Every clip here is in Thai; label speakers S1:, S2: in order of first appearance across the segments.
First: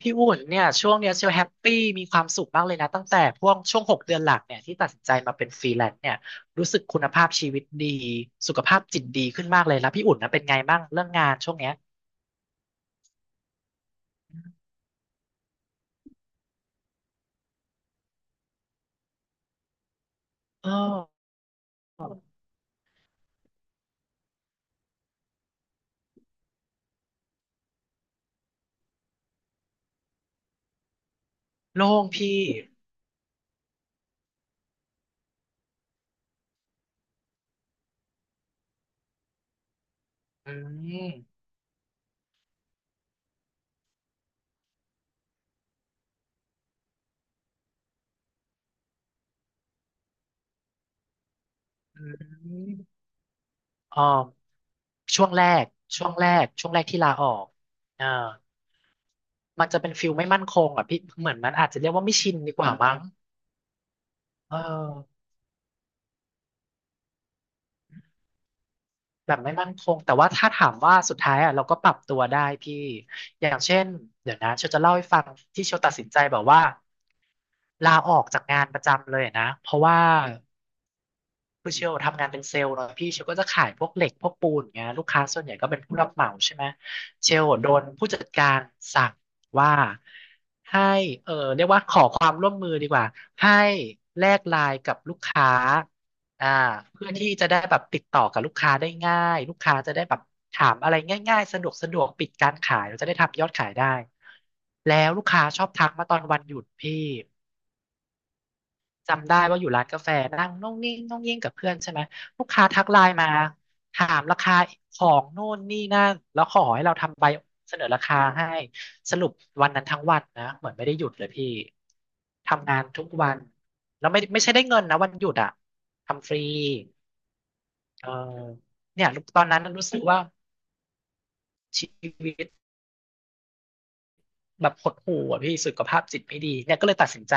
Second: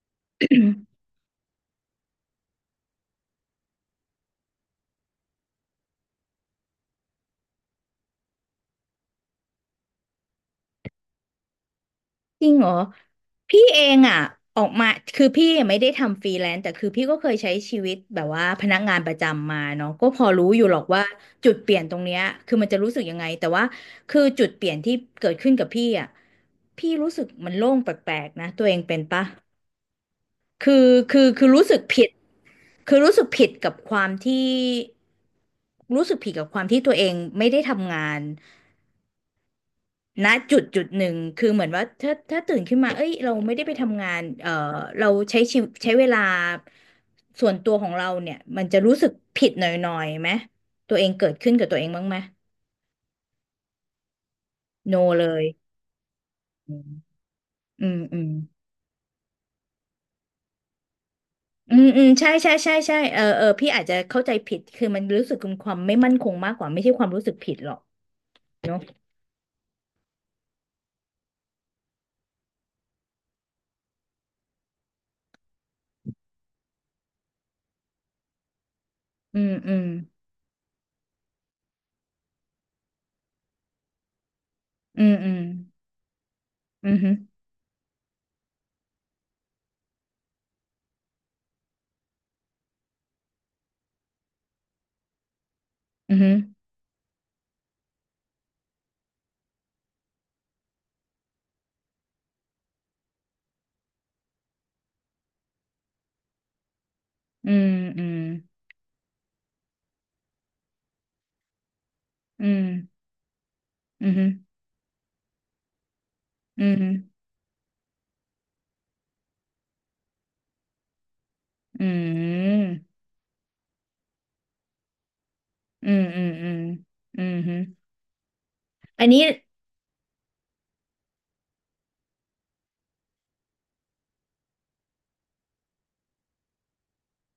S1: พี่อุ่นเนี่ยช่วงเนี้ยเชียวแฮปปี้มีความสุขมากเลยนะตั้งแต่พวกช่วง6 เดือนหลังเนี่ยที่ตัดสินใจมาเป็นฟรีแลนซ์เนี่ยรู้สึกคุณภาพชีวิตดีสุขภาพจิตดีขึ้นมากเลยแล้วพี่อุ่นนะเป็นไงบ้างเรื่องงานช่วงเนี้ย
S2: จริงเหรอพี่เองอ่ะออกมาคือพี่ไม่ได้ทำฟรีแลนซ์แต่คือพี่ก็เคยใช้ชีวิตแบบว่าพนักงานประจำมาเนาะก็พอรู้อยู่
S1: เออ
S2: หรอกว่าจุดเปลี่ยนตรงเนี้ยคือมันจะรู้สึกยังไงแต่ว่าคือจุดเปลี่ยนที่เกิดขึ้นกับพี่อ่ะพี่รู้สึกมันโล่งแปลกๆนะตัวเองเป็นปะคือรู้สึก
S1: โล่
S2: ผิ
S1: ง
S2: ด
S1: พี่
S2: คือรู้สึกผิดกับความที่รู้สึกผิดกับความที่ตัวเองไม่ได้ทำงาน ณ
S1: อื
S2: จุดจุดหนึ่ง
S1: ม
S2: คือเหมือนว่าถ้าตื่นขึ้นมาเอ้ยเราไม่ได้ไปทำงานเราใช้ชีวิใช้เวลาส่วนตัวของเราเนี่ยมันจะรู้สึกผิดหน่อยๆไหมตัวเองเกิดขึ้นกับตัวเอง
S1: อื
S2: บ้างไหม
S1: มอ๋อ
S2: โนเล
S1: ช่วงแร
S2: ย
S1: กช่วง
S2: อื
S1: แรก
S2: ม
S1: ที่ลาออก
S2: อืม
S1: เอ่า
S2: อืม
S1: มันจะเป็นฟิลไม่มั่นคงอ่ะพี่เหมือนมันอาจ
S2: อื
S1: จะ
S2: ม
S1: เรียก
S2: อื
S1: ว่า
S2: ม
S1: ไม่
S2: ใช่
S1: ชิน
S2: ใช่
S1: ดีกว่า
S2: ใช่ใช่
S1: มั้ง
S2: เออเออพี่อาจจะเข้าใจ
S1: เอ
S2: ผิดคือมัน
S1: อ
S2: รู้สึกความไม่มั่นคงมากกว่าไม่ใช่ความรู้สึกผิดหรอกเนาะ
S1: แบบไม่มั่นคงแต่ว่าถ้าถามว่าสุดท้ายอ่ะเราก็ปรับตัวได้พี่อย่างเช่นเดี๋ยวนะเชลจะเล่าให้ฟังที่เชลตัดสินใจแบบว่าลาออกจากงานประจำเลย
S2: อื
S1: นะ
S2: ม
S1: เพ
S2: อื
S1: ราะ
S2: ม
S1: ว่า คือเชลทำงานเป็นเซลล์เนาะพี่เชลก็จะขายพวกเหล็กพวกปูนอย่างเงี้ย
S2: อื
S1: ลูก
S2: ม
S1: ค้า
S2: อืม
S1: ส่วนใหญ่ก็เป็นผู้รับเหมาใช่ไหม
S2: อื
S1: เช
S2: ม
S1: ลโดนผู้จัดการสั่งว่าให้เออเรียกว่าขอความร่วมมือดีกว่าให้แลกไลน์กับลูกค้า
S2: อื
S1: อ่า
S2: ม
S1: เพื่อที่จะได้แบบติดต่อกับลูกค้าได้ง่ายลูกค้าจะได้แบบถามอะไรง่ายๆสะดวกสะดวกปิดการขายเราจะได้ทำยอดขายได้แล้วลูกค้าชอบทักมาตอนวันหยุดพี่
S2: อืมอืม
S1: จำได้ว่าอยู่ร้านกาแฟนั่งน่องนิ่งน่องยิ่งกับเพื่อนใช่ไหมลู
S2: อื
S1: ก
S2: ม
S1: ค้าทักไลน์มา
S2: อื
S1: ถามราคา
S2: ม
S1: ของโน่นนี่นั่นแล้วข
S2: อื
S1: อ
S2: ม
S1: ให้
S2: อืม
S1: เราทำใบเสนอราคาให้สรุปวันนั้นทั้งวันนะเหมือนไม่ได้หยุดเลยพี่
S2: อื
S1: ทำงาน
S2: ม
S1: ทุกวันแล้วไม่ใช่ได้เงินนะวันหยุดอ่ะ
S2: อืมอืม
S1: ทำฟรี
S2: อืมอืมฮึ
S1: เออ
S2: อั
S1: เนี่
S2: น
S1: ย
S2: นี้
S1: ตอนนั้นรู้สึกว่าชีวิตแบบหดหู่อ่ะพี่สุขภาพจิตไม่ดีเนี่ยก็เลยตัดสินใจ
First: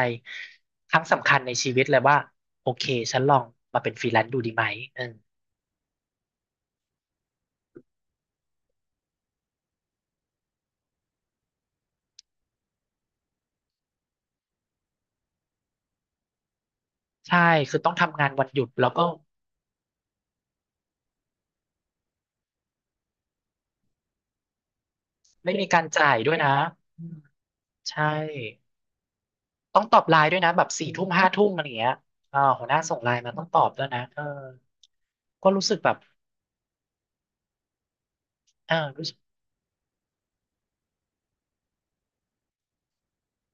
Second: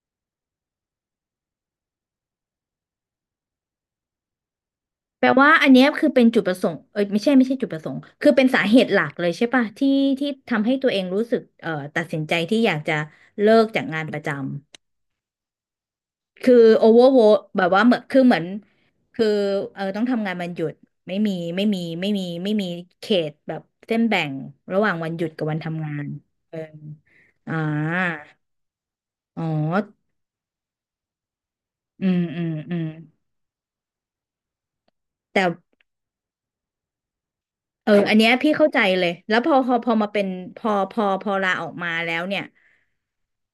S1: ครั้งสำคัญในชีวิตเลยว่าโอเคฉันลองมาเป็นฟรีแลนซ์ดูดีไหมเออ
S2: แปลว่าอันเนี้ยคือเป็นจุดประสงค์เอ้ยไม่ใช่ไม่ใช่จุดประสงค์คือเป็นสาเหตุหลักเลยใช่ป่ะที่ที่ทำให้ตัวเองรู้สึกตัดสินใจที่อยากจะเลิกจากงานประจำคือโอเวอร์โว
S1: ใช่
S2: แบบ
S1: คือ
S2: ว่า
S1: ต้
S2: เห
S1: อ
S2: มื
S1: ง
S2: อนคื
S1: ทำ
S2: อ
S1: งาน
S2: เหมือ
S1: วั
S2: น
S1: นหยุดแล้วก็
S2: คือเออต้องทำงานวันหยุดไม่มีเขตแบบเส้นแบ่งระหว่างวันหยุดกับ
S1: ไม่
S2: วัน
S1: มีกา
S2: ทำ
S1: ร
S2: งาน
S1: จ่ายด้วยนะ
S2: เออ
S1: อืม
S2: อ่
S1: ใช่
S2: าอ๋อ
S1: ต้องตอบไลน์ด้วยนะแบบสี่ทุ่มห้าทุ่มอะไรอย่างเงี้ย
S2: อืม
S1: อ่า
S2: อืม
S1: หัวห
S2: อื
S1: น้า
S2: ม
S1: ส่งไลน์มาต้องตอบด้วยนะเออ
S2: แต่
S1: ก็รู้สึกแบบ
S2: เออ อันเนี้ยพี่เข้า
S1: เออ
S2: ใจเล
S1: รู้
S2: ย
S1: สึก
S2: แล้วพอมาเป็นพอลาออกมาแล้วเนี่ย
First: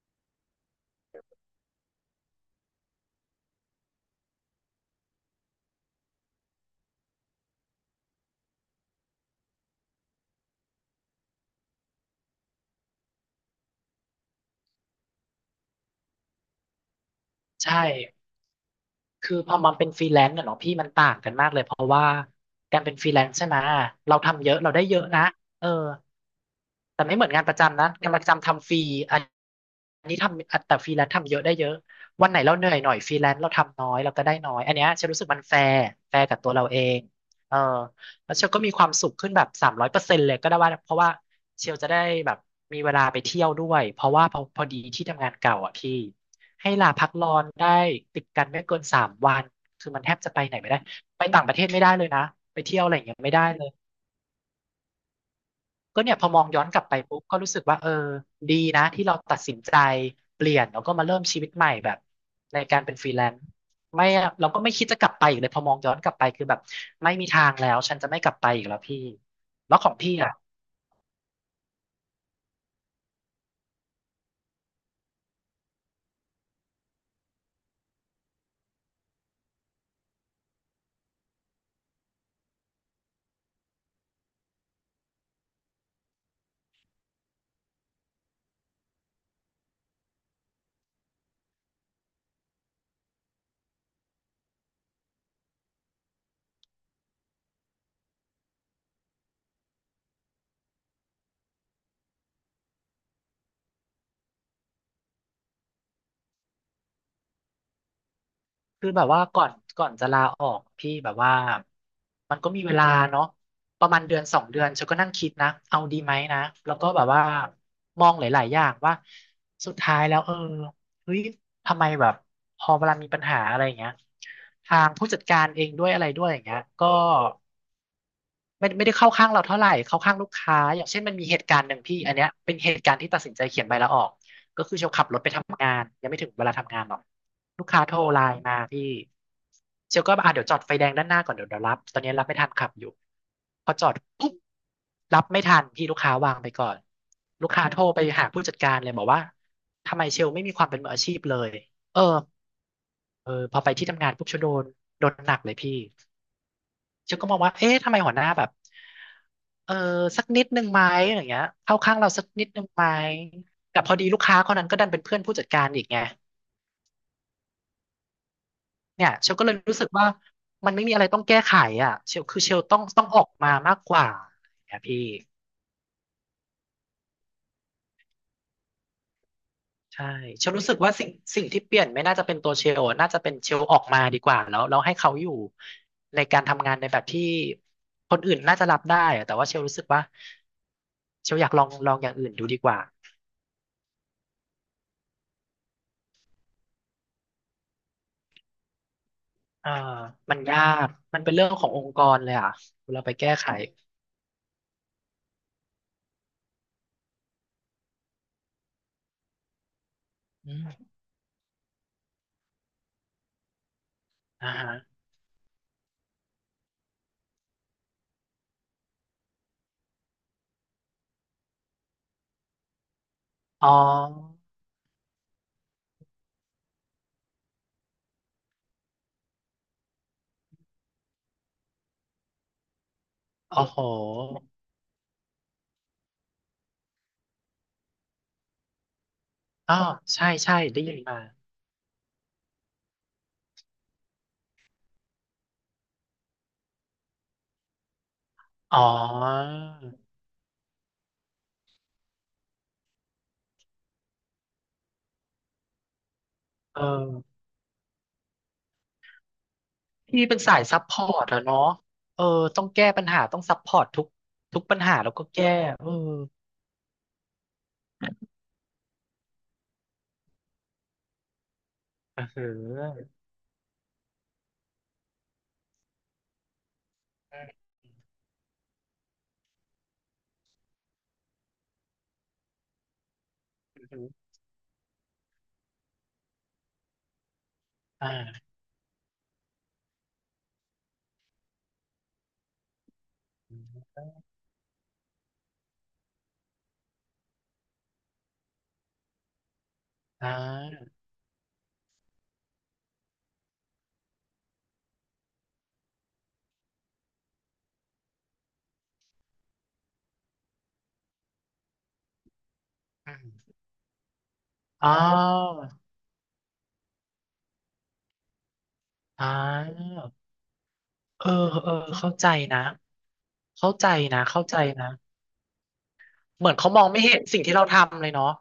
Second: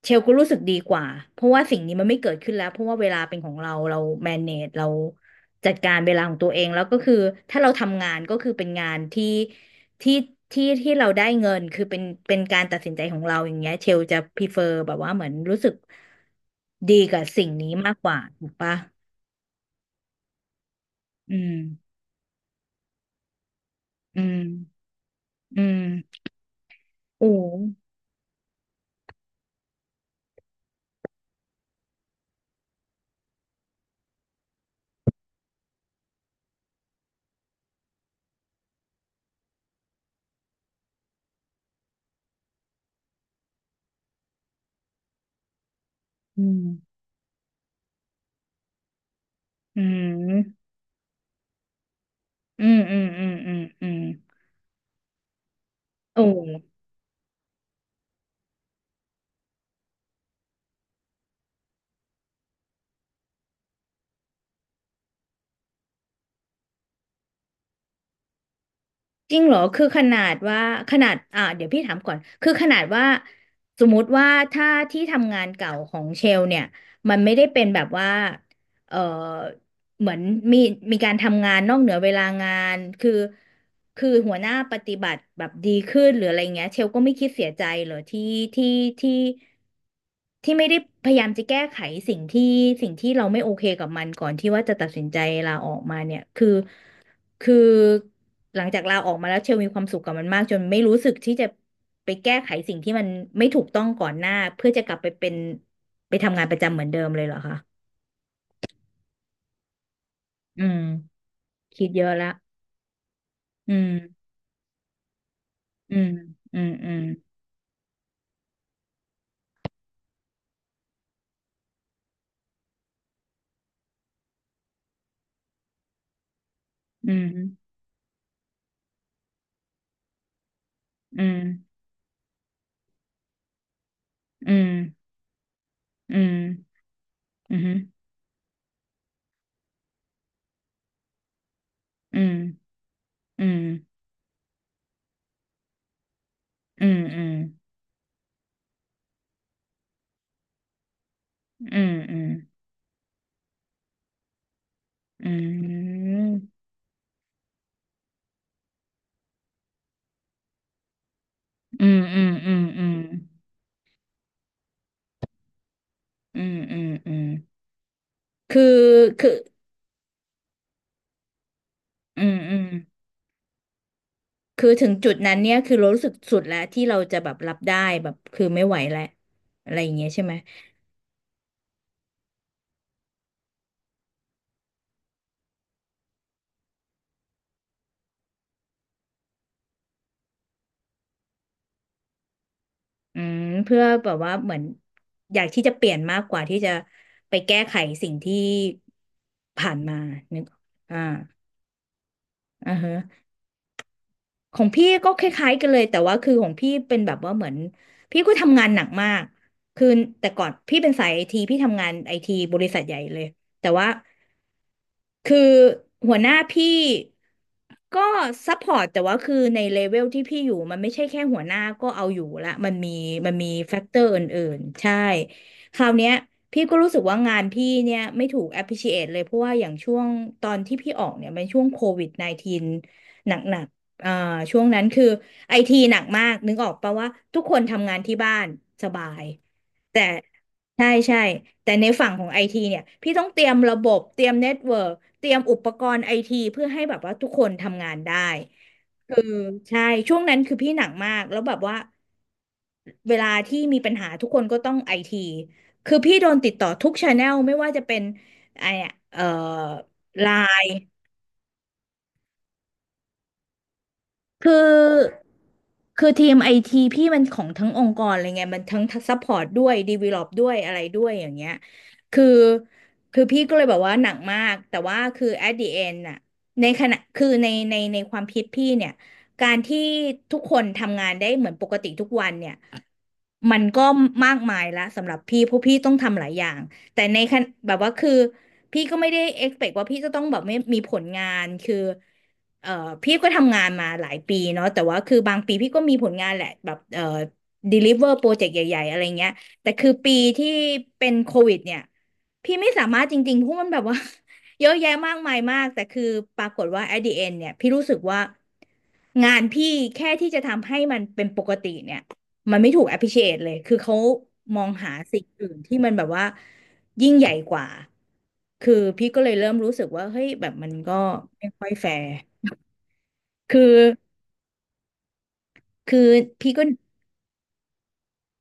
S2: เชลก็รู้สึกดีกว่าเพราะว่าสิ่งนี้มันไม่เกิดขึ้นแล้วเพราะว่าเวลาเป็นของเราแม a g e เราจัดการเวลาของตัวเองแล้วก็คือถ้าเราทำงานก็คือเป็นงานที่ที่ที่เราได้เงินคือเป็นการตัดสินใจของเราอย่างเงี้ยเชลจะ prefer แบบว่าเหมือนรู้สึกดีกับสิ่งนี้
S1: ใช่
S2: มากกว่าถูกปะ
S1: คือพอมันเป็นฟรีแลนซ์อะเนาะพี่มันต่างกั
S2: อื
S1: นมาก
S2: ม
S1: เลยเพราะว่าการเป็นฟรีแลนซ์ใช่ไหม เรา
S2: อืม
S1: ทำเยอะเราได้เยอะนะ
S2: อื
S1: เออ
S2: ม
S1: แต่ไม่เห
S2: โอ้
S1: มือนงานประจำนะงานประจำทำฟรีอันนนี้ทำอันแต่ฟรีแลนซ์ทำเยอะได้เยอะวันไหนเราเหนื่อยหน่อยฟรีแลนซ์เราทำน้อยเราก็ได้น้อยอันเนี้ยฉันรู้สึกมันแฟร์แฟร์กับตัวเราเองเออแล้วเชลก็มีความสุขขึ้นแบบ300%เลยก็ได้ว่าเพราะว่าเชลจะได้แบบมีเวลาไปเที่ยวด้วยเพราะว่าพอพอดีที่ทำงานเก่าอ่ะพี่
S2: อื
S1: ให้ลา
S2: ม
S1: พักร้อนได้ติดกันไม่เกิน3 วัน
S2: อื
S1: คือมันแทบจะไปไหน
S2: ม
S1: ไม่ได้ไปต่างประเทศไม่ได้เลยนะไป
S2: อืม
S1: เที่ยวอะไร
S2: อื
S1: อ
S2: ม
S1: ย่างเงี้ย
S2: อืม
S1: ไม่ได้
S2: อืม
S1: เลย
S2: อืม
S1: ก็เนี่ย
S2: โอ้
S1: พอมองย้อนกลับไปปุ๊บก็รู้สึกว่าเออดีนะที่เราตัดสินใจเปลี่ยนแล้วก็มาเริ่มชีวิตใหม่แบบในการเป็นฟรีแลนซ์ไม่เราก็ไม่คิดจะกลับไปอีกเลยพอมองย้อนกลับไปคือแบบไม่มีทางแล้วฉันจะไม่กลับไปอีกแล้วพี่
S2: จริงเหรอ
S1: แล้ว
S2: คือ
S1: ของ
S2: ข
S1: พี่
S2: นา
S1: อ่ะ
S2: ดว่าขนาดอ่าเดี๋ยวพี่ถามก่อนคือขนาดว่าสมมุติว่าถ้าที่ทำงานเก่าของเชลเนี่ยมันไม่ได้เป็นแบบว่าเออเหมือนมีมีการทำงานนอกเหนือเวลางานคือหัวหน้าปฏิบัติแบบดีขึ้นหรืออะไรเงี้ยเชลก็ไม่คิดเสียใจเหรอที่ที่ที่ไม่ได้พยายามจะแก้ไขสิ่งที่เราไม่โอเคกับมันก่อนที่ว่าจะตัดสินใจลาออกมาเนี่ยคือ คือหลังจากลาออกมาแล้วเชลมีความสุขกับมันมากจนไม่รู้สึกที่จะไปแก้ไขสิ่งที่มันไม่ถูกต้องก่อนหน้าเพื่อจะกลับไปเป็นไปทำงานประจำเหมือนเดิมเลยเหรอคะ
S1: คือแบบว่าก่อนจะลาออ
S2: อื
S1: ก
S2: ม
S1: พี่แบบว่า
S2: คิดเยอะละ
S1: มันก็มีเวลาเนาะ
S2: อื
S1: ประมาณเดือน
S2: ม
S1: สองเดือนฉันก็นั่งคิดนะเอา
S2: อื
S1: ดี
S2: ม
S1: ไหมนะ
S2: อืม
S1: แล้วก็
S2: อืม
S1: แบบว่ามองหลายๆอย่างว่าสุดท้ายแล้วเออเฮ้ยทำไมแบบพอเวลามีปัญหาอะไรอย่างเงี้ยทางผู้จัดการเองด้วยอะไรด้วยอย่างเงี้ยก็
S2: อืม
S1: ไม่ได้เข้าข้างเราเท่าไหร่เข้าข้างลูกค้าอย่างเช่นมัน
S2: อื
S1: มี
S2: ม
S1: เหตุการณ์หนึ่งพี่อันเนี้ยเป็นเหตุการณ์ที่ตัดสินใจเขียนใบลาออก
S2: อื
S1: ก็
S2: ม
S1: คือเชลขับรถไปทำงานยัง
S2: อื
S1: ไม่ถึ
S2: ม
S1: งเวลาทำงานหรอกลูกค้าโทรไลน์มาพี่เชลก็อ่ะเดี๋ยวจอดไฟแดงด้านหน้าก่อนเดี๋ยวรับตอนนี้
S2: อื
S1: รับ
S2: ม
S1: ไม่ทันขับอยู่
S2: อืม
S1: พอจอดปุ๊บรับไม่ทันพี่ลูกค้าวางไปก่อน
S2: อืมอืม
S1: ลูกค้าโทรไปหาผู้จัดการเลยบอกว่าทำไมเชลไม่มีความเป็นมืออาชีพเลย
S2: อืม
S1: เออ
S2: อืม
S1: เออพอไปที่ทำงานปุ๊บเชลโดนโดน
S2: อื
S1: หนักเลยพี่
S2: ม
S1: ฉันก็มองว่าเอ๊ะทำไมหัวหน้าแบบเออสักนิดนึงไหมอะไรอย่างเงี้ยเข้า
S2: อื
S1: ข้าง
S2: ม
S1: เรา
S2: อื
S1: สัก
S2: ม
S1: นิด
S2: อื
S1: นึงไหม
S2: ม
S1: แต่พอดีลูกค้าคนนั้นก็ดันเป็นเพื่อนผู้จัดการอีกไง
S2: อืมอืมอืมอืมอืมคือ
S1: เนี่ย
S2: คื
S1: เช
S2: อ
S1: ลก็เลยรู้สึกว่า มันไม่มีอะไรต้องแก้ไขอ่ะเช
S2: อื
S1: ล
S2: ม
S1: คือเช
S2: อื
S1: ล
S2: ม
S1: ต้องออกมามากกว่า
S2: คือ
S1: เนี่ย
S2: ถึง
S1: พี่
S2: จุดนั้นเนี่ยคือเรารู้สึกสุดแล้วที่เราจะแบบรับได้แบบคือไม่ไหวแล้วอะไรอย่าง
S1: ใช่
S2: เงี้ยใช่ไหม
S1: เชลรู้สึกว่าสิ่งที่เปลี่ยนไม่น่าจะเป็นตัวเชลอะน่าจะเป็นเชลออกมาดีกว่าแล้วให้เขาอยู่ในการทำงานในแบบที่คนอื่นน่าจะรับได้อะแต่ว่าเชลรู้สึกว่าเชลอยากลองอย่างอื่นดูดีกว่า
S2: อืมเพื่อแบบว่าเหมือนอยากที่จะเปลี่ยนมากกว่าที่จะไปแก้ไขสิ่งที่
S1: อ่า
S2: ผ่านมา
S1: มั
S2: นึ
S1: น
S2: กออ
S1: ยา
S2: ก
S1: ก
S2: อ่า
S1: มันเป็นเรื่องขององค์กรเลยอ่ะ
S2: อ่าฮะ
S1: เราไปแก้ไข
S2: ของพี่ก็คล้ายๆกันเลยแต่ว่าคือของพี่เป็นแบบว่าเหมือนพี่ก็ทำงานหนักมากคือแต่ก่อน
S1: อื
S2: พี่
S1: ม
S2: เป็นสายไอทีพี่ทำงานไอทีบริษัทใหญ่เลยแต่ว่า
S1: อ่าฮะ
S2: คือหัวหน้าพี่ก็ซัพพอร์ตแต่ว่าคือในเลเวลที่พี่อยู่มันไม่ใช่แค่หัวหน้าก็เอาอยู่ละมันมีมันมี
S1: อ๋อ
S2: แฟกเตอร์อื่นๆใช่คราวเนี้ยพี่ก็รู้สึกว่างานพี่เนี่ยไม่ถูก appreciate เลยเพราะว่าอย่างช่วงตอนที่พี่ออกเนี่ยเป็นช่วงCOVID-19หนั
S1: โอ้
S2: ก
S1: โห
S2: ๆ เอ่อช่วงนั้นคือไอทีหนักมากนึกออกปะว่าทุกคนทำงานที่บ้านสบาย
S1: อ๋อ
S2: แต่
S1: ใช่ใช่ได้
S2: ใช่
S1: ยินมา
S2: ใช่แต่ในฝั่งของไอทีเนี่ยพี่ต้องเตรียมระบบเตรียมเน็ตเวิร์กเตรียมอุปกรณ์ไอทีเพื่อให้แบบว่าทุกคนทำงานได้
S1: อ๋อ
S2: ใช่ช่วงนั้นคือพี่หนักมากแล้วแบบว่าเวลาที่มีปัญหาทุกคนก็ต้องไอทีคือพี่โดนติดต่อ
S1: เอ
S2: ทุกชาแนล
S1: อ
S2: ไม่ว่าจะเป็นไอเอ่อ
S1: พี่
S2: ไล
S1: เป็นสาย
S2: น์
S1: ซัพพอร์ตอะเนาะเออต้องแก้ปัญหาต้องซัพพอร์ตทุก
S2: คื
S1: ทุกปัญหาแล้ว
S2: อ
S1: ก็แก้เออ
S2: คือทีมไอทีพี่มันของทั้งองค์กรอะไรไงมันทั้งซัพพอร์ตด้วยดีเวล็อปด้วยอะไรด้วยอย่างเงี้ย
S1: เอ
S2: คื
S1: อ
S2: อ
S1: หือ
S2: คือพี่ก็เลยแบบว่าหนักมากแต่ว่าคือ at the end น่ะในขณะคือในความคิดพี่เนี่ยการที่ทุกคนทำงานได้เหมือนปกติทุกวันเนี่ยมันก็มากมายละสำหรับพี่เพราะพี่ต้องทำหลายอย่างแต่ในขณะแบบว่าคือ
S1: อ่า
S2: พี่ก็ไม่ได้ expect ว่าพี่จะต้องแบบไม่มีผลงานคือ เอ่อพี่ก็ทำงานมาหลายปีเนาะแต่ว่าคือบางปีพี่ก็มีผลงานแหละแบบdeliver โปรเจกต์ใหญ่ๆอะไรเงี้ยแต่คือปี
S1: อ่
S2: ที่
S1: า
S2: เป็นโควิดเนี่ยพี่ไม่สามารถจริงๆเพราะมันแบบว่า เยอะแยะมากมายมากแต่คือปรากฏว่า at the end เนี่ยพี่รู้สึกว่างานพี่แค่ที่จะทำให้มันเป็นปกติเนี่ยมันไม่ถูก
S1: อ
S2: appreciate เลย
S1: ม
S2: คือเขามอง
S1: อ๋อ
S2: หาสิ่งอื่นที่มันแบบว่ายิ่งใหญ่กว่าคือพี่ก็
S1: อ๋อ
S2: เลยเริ่มรู้สึกว่าเฮ้ยแบบมันก็
S1: เออ
S2: ไม่ค่อ
S1: เอ
S2: ย
S1: อ
S2: แฟร์
S1: เข้าใจนะ
S2: คือ
S1: เข้าใจนะเข้าใจนะ
S2: คือ
S1: เหมื
S2: พี่
S1: อน
S2: ก็
S1: เขามองไม่เห็นสิ่งที่เราทำเลยเนาะ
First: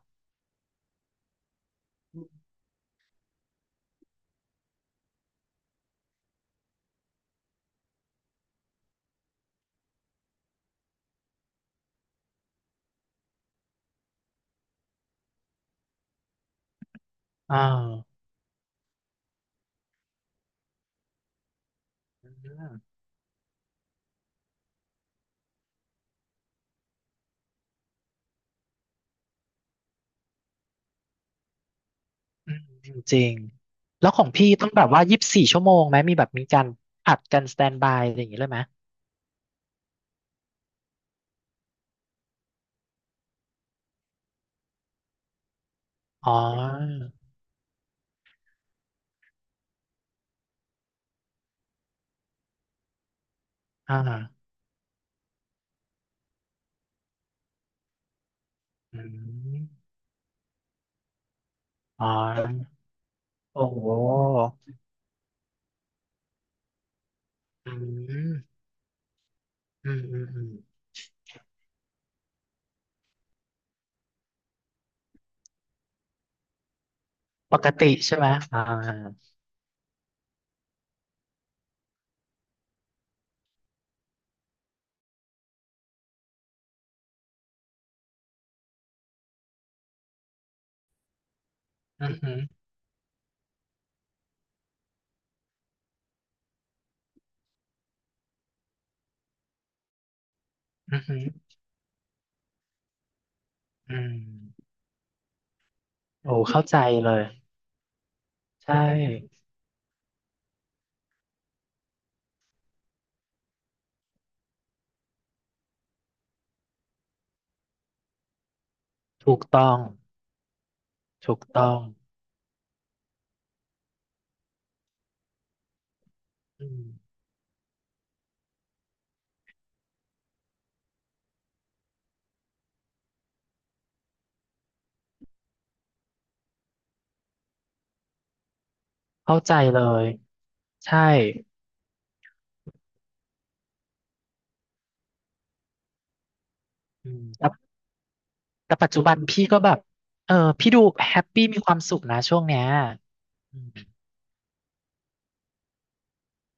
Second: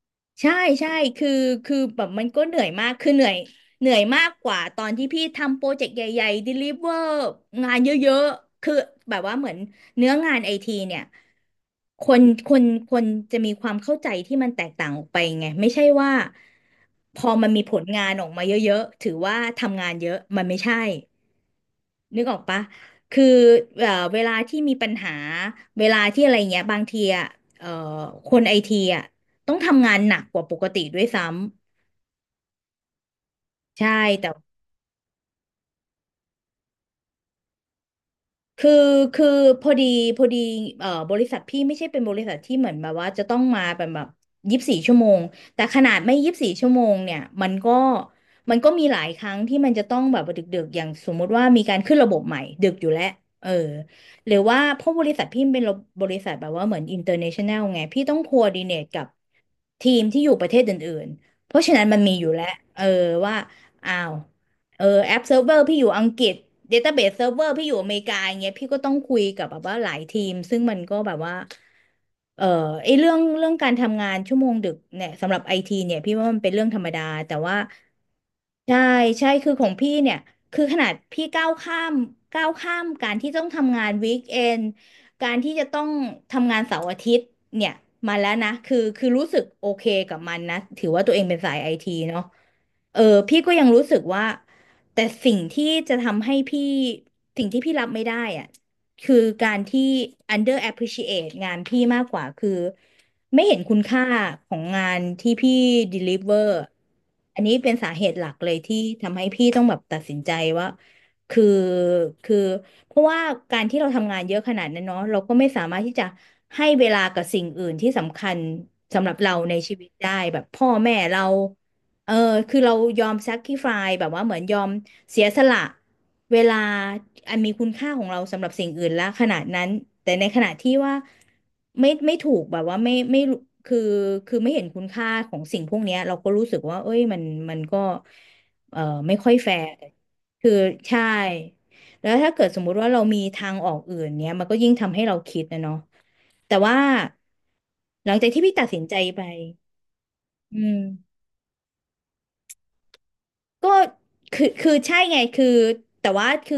S2: ใช่ใช่คือคือแบบมันก็เหนื่อยมากคือเหนื่อยเหนื่อยมากกว่าตอนที่พี่ทำโปรเจกต์ใหญ่ๆ deliver งานเยอะๆคือแบบว่าเหมือนเนื้องานไอทีเนี่ยคนคนคนจะมีความเข้าใจที่มันแตกต่างออกไปไงไม่ใช่ว่าพอมัน
S1: อ่
S2: มีผลงาน
S1: า
S2: ออกมาเยอะๆถือว่าทำงานเยอะมันไม่ใช่นึก
S1: อื
S2: ออกปะ
S1: ม
S2: คือเวลาที่มีปัญหาเวลาที่อะไรเงี้ยบางทีอ่ะเอ่อคนไอทีอ่ะ ต้องทำงานหนักกว่าปกติด้วยซ้ำ
S1: อืมจริง
S2: ใช่
S1: ๆแล้วขอ
S2: แต่
S1: งพี่ต้องแบบว่า24 ชั่วโมงไหม มีแบบมีการผัดกันสแตนบายอะไรอย่างงี้เลยไหม
S2: คือคือพอดีพอดีบริษัทพี่ไม่ใช่เป็นบริษัทที่เหมือนแบบว่าจะต้องมาเป็นแบบยี่สิบสี่ชั่วโมงแต่ขนาดไม่ยี่
S1: อ๋
S2: สิบสี่ชั่วโมง
S1: อ
S2: เนี่ยมันก็มีหลายครั้งที่มันจะต้องแบบว่าดึกๆอย่างสมมุติว่ามีการขึ้นระบบใหม่ดึกอยู่แล้วเออ
S1: อ่
S2: หรือ
S1: า
S2: ว่าเพราะบริษัทพี่เป็นบริษัทแบบว่าเหมือน international ไงพี่ต้อง coordinate
S1: อื
S2: กับ
S1: ม
S2: ทีมที่อยู่ประเทศอื่นๆเพราะฉะนั้นมัน
S1: อ๋
S2: มีอยู่แล้ว
S1: อ
S2: เออว่า
S1: โอ้โห
S2: อ้าว เออแอปเซิร์ฟเวอร์พี่อยู่อังกฤษเดต้าเบสเซิร์ฟเวอร์พี่อ
S1: อื
S2: ยู่อเมริกาอย่างเงี้ย
S1: ม
S2: พี่ก็ต้องคุยกับแบบว่าห
S1: อื
S2: ลาย
S1: มอื
S2: ที
S1: ม
S2: ม
S1: อืม
S2: ซึ่งมันก็แบบว่าเออไอเรื่องการทำงานชั่วโมงดึกเนี่ยสำหรับไอทีเนี่ยพี่ว่ามันเป็นเรื่องธรรมดาแต่
S1: ป
S2: ว่า
S1: กติใช่ไหมอ่า
S2: ใช่ใช่คือของพี่เนี่ยคือขนาดพี่ก้าวข้ามการที่ต้องทำงานวีคเอนการที่จะต้องทำงานเสาร์อาทิตย์เนี่ยมาแล้วนะคือรู้สึกโอเคกับมันนะถือว่าตัวเองเป็นสายไอที
S1: อืม
S2: เนาะ
S1: อืม
S2: เออพี่ก็ยังรู้สึกว่า แต่สิ่งที่จะทำให้พี่สิ่งที่พี่รับไม่ได้อะคือการที่ under
S1: อื
S2: appreciate
S1: ม
S2: งานพี่มากกว่าคือไม่เห็นคุณ
S1: อื
S2: ค่า
S1: ม
S2: ของงานที่พี่
S1: โอ้
S2: deliver
S1: เข้าใจเลย
S2: อันนี้เป็นสาเหตุหลักเลย
S1: ใช่
S2: ที่ทำให้พี่ต้องแบบตัดสินใจว่าคือคือเพราะว่าการที่เราทำงานเยอะขนาดนั้นเนาะเราก็ไม่สามารถที่จะให้เวลากับสิ่งอื่นที่สำคัญสำหรับเรา
S1: ถูก
S2: ใน
S1: ต้อ
S2: ชี
S1: ง
S2: วิตได้แบบพ่อแม่เรา
S1: ถูกต้อง
S2: เออคือเรายอม sacrifice แบบว่าเหมือนยอมเสียสละเวลา
S1: อืม
S2: อันมีคุณค่าของเราสำหรับสิ่งอื่นละขนาดนั้นแต่ในขณะที่ว่าไม่ถูกแบบว่าไม่รู้คือคือไม่เห็นคุณค่าของสิ่งพวกเนี้ยเราก็รู้สึกว่าเอ้ยมันมันก็เออไม่ค่อย
S1: เข้า
S2: แฟ
S1: ใจ
S2: ร์
S1: เลย
S2: คือ
S1: ใช่
S2: ใช่แล้วถ้าเกิดสมมุติว่าเรามีทางออกอื่นเนี้ยมันก็ยิ่งทำให้เราคิดนะเนาะแต่ว่า
S1: อืม
S2: หลังจากที่พี่ตัด
S1: แต่
S2: สิน
S1: ปัจ
S2: ใจ
S1: จุบัน
S2: ไป
S1: พี่ก็แบบเออ
S2: อื
S1: พี่
S2: ม
S1: ดูแฮปปี้มีความสุขนะช่วงเนี้ย
S2: ก็คือใช่ไงคือแต่ว่าคือ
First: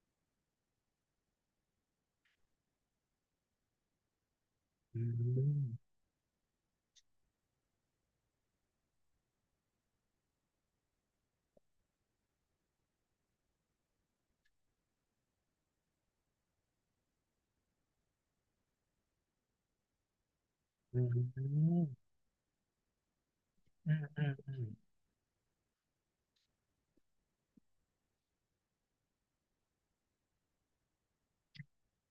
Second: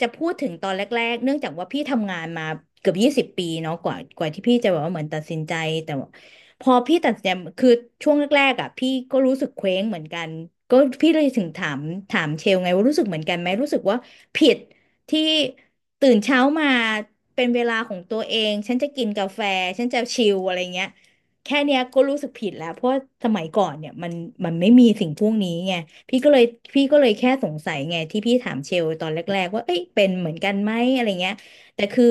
S2: จะพูดถึงตอนแรกๆเนื่องจากว่าพี่ทำงานมาเกือบ20 ปีเนาะกว่าที่พี่จะแบบว่าเห
S1: อื
S2: มือนตัดสินใจ
S1: ม
S2: แต่ว่าพอพี่ตัดสินใจคือช่วงแรกๆอ่ะพี่ก็รู้สึกเคว้งเหมือนกันก็พี่เลยถึงถามเชลไงว่ารู้สึกเหมือนกันไหมรู้สึกว่าผิดที่ตื่นเช้ามาเป็นเวลาของตัวเองฉันจะกินกาแฟฉันจะชิลอะไรเงี้ย
S1: อืมอื
S2: แค่เนี้ย
S1: ม
S2: ก็รู้สึกผิดแล้วเพราะว่าสมัยก่อนเนี่
S1: อื
S2: ย
S1: ม
S2: มัน
S1: อืมอืม
S2: มั
S1: อื
S2: น
S1: ม
S2: ไม่มีสิ่งพวกนี้ไง พี่ก็เลยพี่ก็เลยแค่สงสัยไงที่พี่ถามเชลตอนแรกๆว่าเอ้ยเป็นเหมือนกันไหมอะไรเงี้ยแต่คือ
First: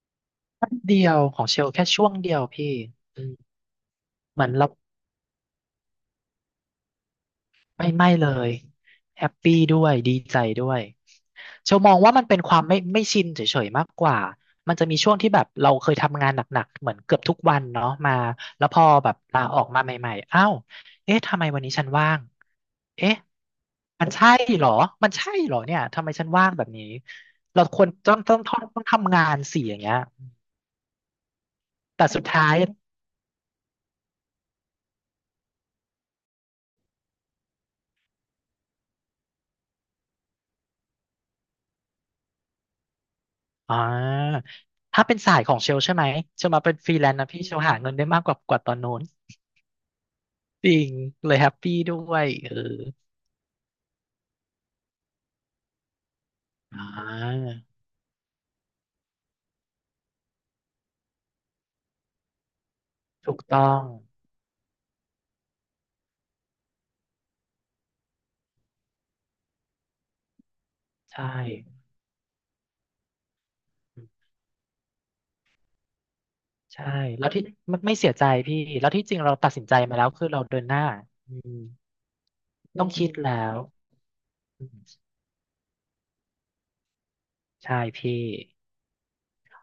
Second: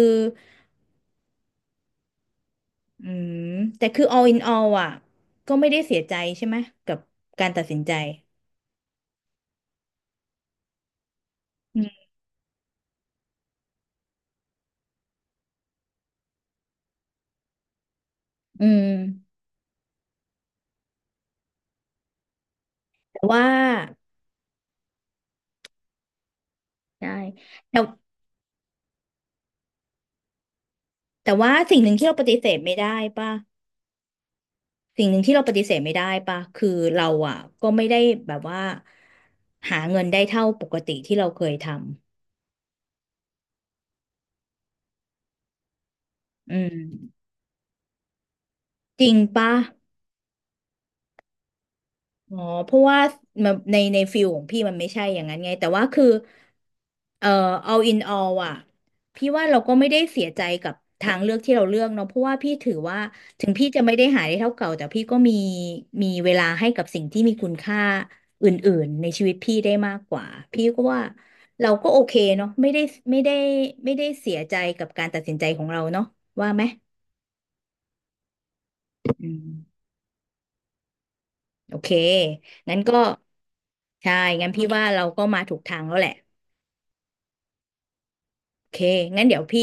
S1: แป๊บเดียวของเชลแค่ช่วงเดียวพี่
S2: อื
S1: อืม
S2: มแต่คือ all in
S1: เหมือนเรา
S2: all อ่ะก็ไม่ได้เสียใจใช่ไหมกับการตัดสิน
S1: ไม่
S2: ใจ
S1: ไม่เลยแฮปปี้ด้วยดีใจด้วยเช
S2: อื
S1: ลมอง
S2: ม
S1: ว่ามันเป็นความไม่ชินเฉยๆมากกว่ามันจะมีช่วงที่แบบเราเคยทำงานหนักๆเหมือนเกือบทุกวันเนาะมา
S2: อื
S1: แล้วพอ
S2: ม
S1: แบบลาออกมาใหม่ๆอ้าวเอ๊ะทำไมวันนี้ฉันว่าง เอ๊ะ
S2: แต่ว่า
S1: มันใช่เหรอมันใช่เหรอเนี่ยทำไมฉันว่างแบบนี้
S2: ใช่
S1: เราค
S2: แต่
S1: วรต้องทำงานสิอย่างเงี้ย
S2: แต่ว่าสิ่งหนึ่งที่
S1: แต่
S2: เรา
S1: สุ
S2: ป
S1: ด
S2: ฏิเส
S1: ท้าย
S2: ธไม่ได้ป่ะสิ่งหนึ่งที่เราปฏิเสธไม่ได้ป่ะคือเราอ่ะก็ไม่ได้แบบว่าหาเงินได้เท่าปกติที่เราเคยท
S1: อ่าถ้าเป็นสายของเชลใช่ไหมเช
S2: ำ
S1: ล
S2: อื
S1: มาเป็
S2: ม
S1: นฟรีแลนซ์นะพี่เชลหาเงินได้มากกว่าตอนโน้
S2: จ
S1: น
S2: ริงป่ะ
S1: จริงเลยแฮปปี้ด้วย
S2: อ๋อ
S1: เออ
S2: เพราะว่ามันในในฟิลของพี่มันไม่ใช่อย่างนั้นไงแต่ว่าคือ
S1: อ่
S2: เอ่อ
S1: า
S2: all in all อ่ะพี่ว่าเราก็ไม่ได้เสียใจกับทางเลือกที่เราเลือกเนาะเพราะว่าพี่ถือว่า
S1: ถูก
S2: ถึง
S1: ต้อ
S2: พี่จะ
S1: ง
S2: ไม่ได้หาได้เท่าเก่าแต่พี่ก็มีมีเวลาให้กับสิ่งที่มีคุณค่าอื่นๆในชีวิตพี่ได้มากกว่าพี่ก็ว่า
S1: ใช่
S2: เราก็โอเคเนาะไม่ได้ไม่ได้ไม่ได้เสียใจกับการตัดสินใจของเราเนาะว่าไหม
S1: ใช่แล้วที่ไม่เสียใจพี่ แล้วที่จริงเรา
S2: อื
S1: ตัดสินใจ
S2: ม
S1: มาแล้วคือเราเดินหน้าอืม
S2: โอเค งั้น
S1: ต้อง
S2: ก็
S1: คิดแล้ว
S2: ใช่ งั้น
S1: อื
S2: พี่ว่า
S1: ม
S2: เราก็มาถูกทางแล้วแหละ
S1: ใช่พี่
S2: โอเค งั้นเดี๋ยวพี่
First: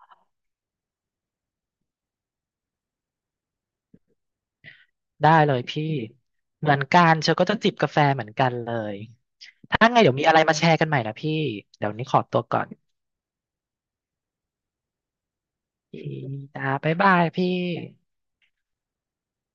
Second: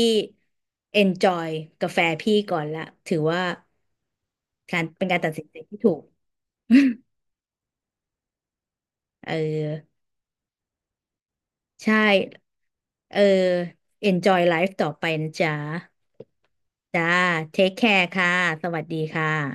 S2: enjoy กาแฟพี่ก่อนละถือว่าการเป็นการตั
S1: ได้
S2: ดสิน
S1: เล
S2: ใจ
S1: ย
S2: ที่
S1: พี่
S2: ถูก
S1: เหมือน กันเชลก็จะจิบกาแฟเหมือนกันเลย
S2: เ
S1: ถ้า
S2: ออ
S1: ไงเดี๋ยวมีอะไรมาแชร์กันใหม่นะพี่เดี๋ย
S2: ใช่
S1: วนี้ขอตัวก่อน
S2: เออ enjoy life ต่อไปนะจ๊ะ
S1: พี่จ้าบ๊าย
S2: จ้า
S1: บายพี่
S2: take care ค่ะ สวัสดีค่ะ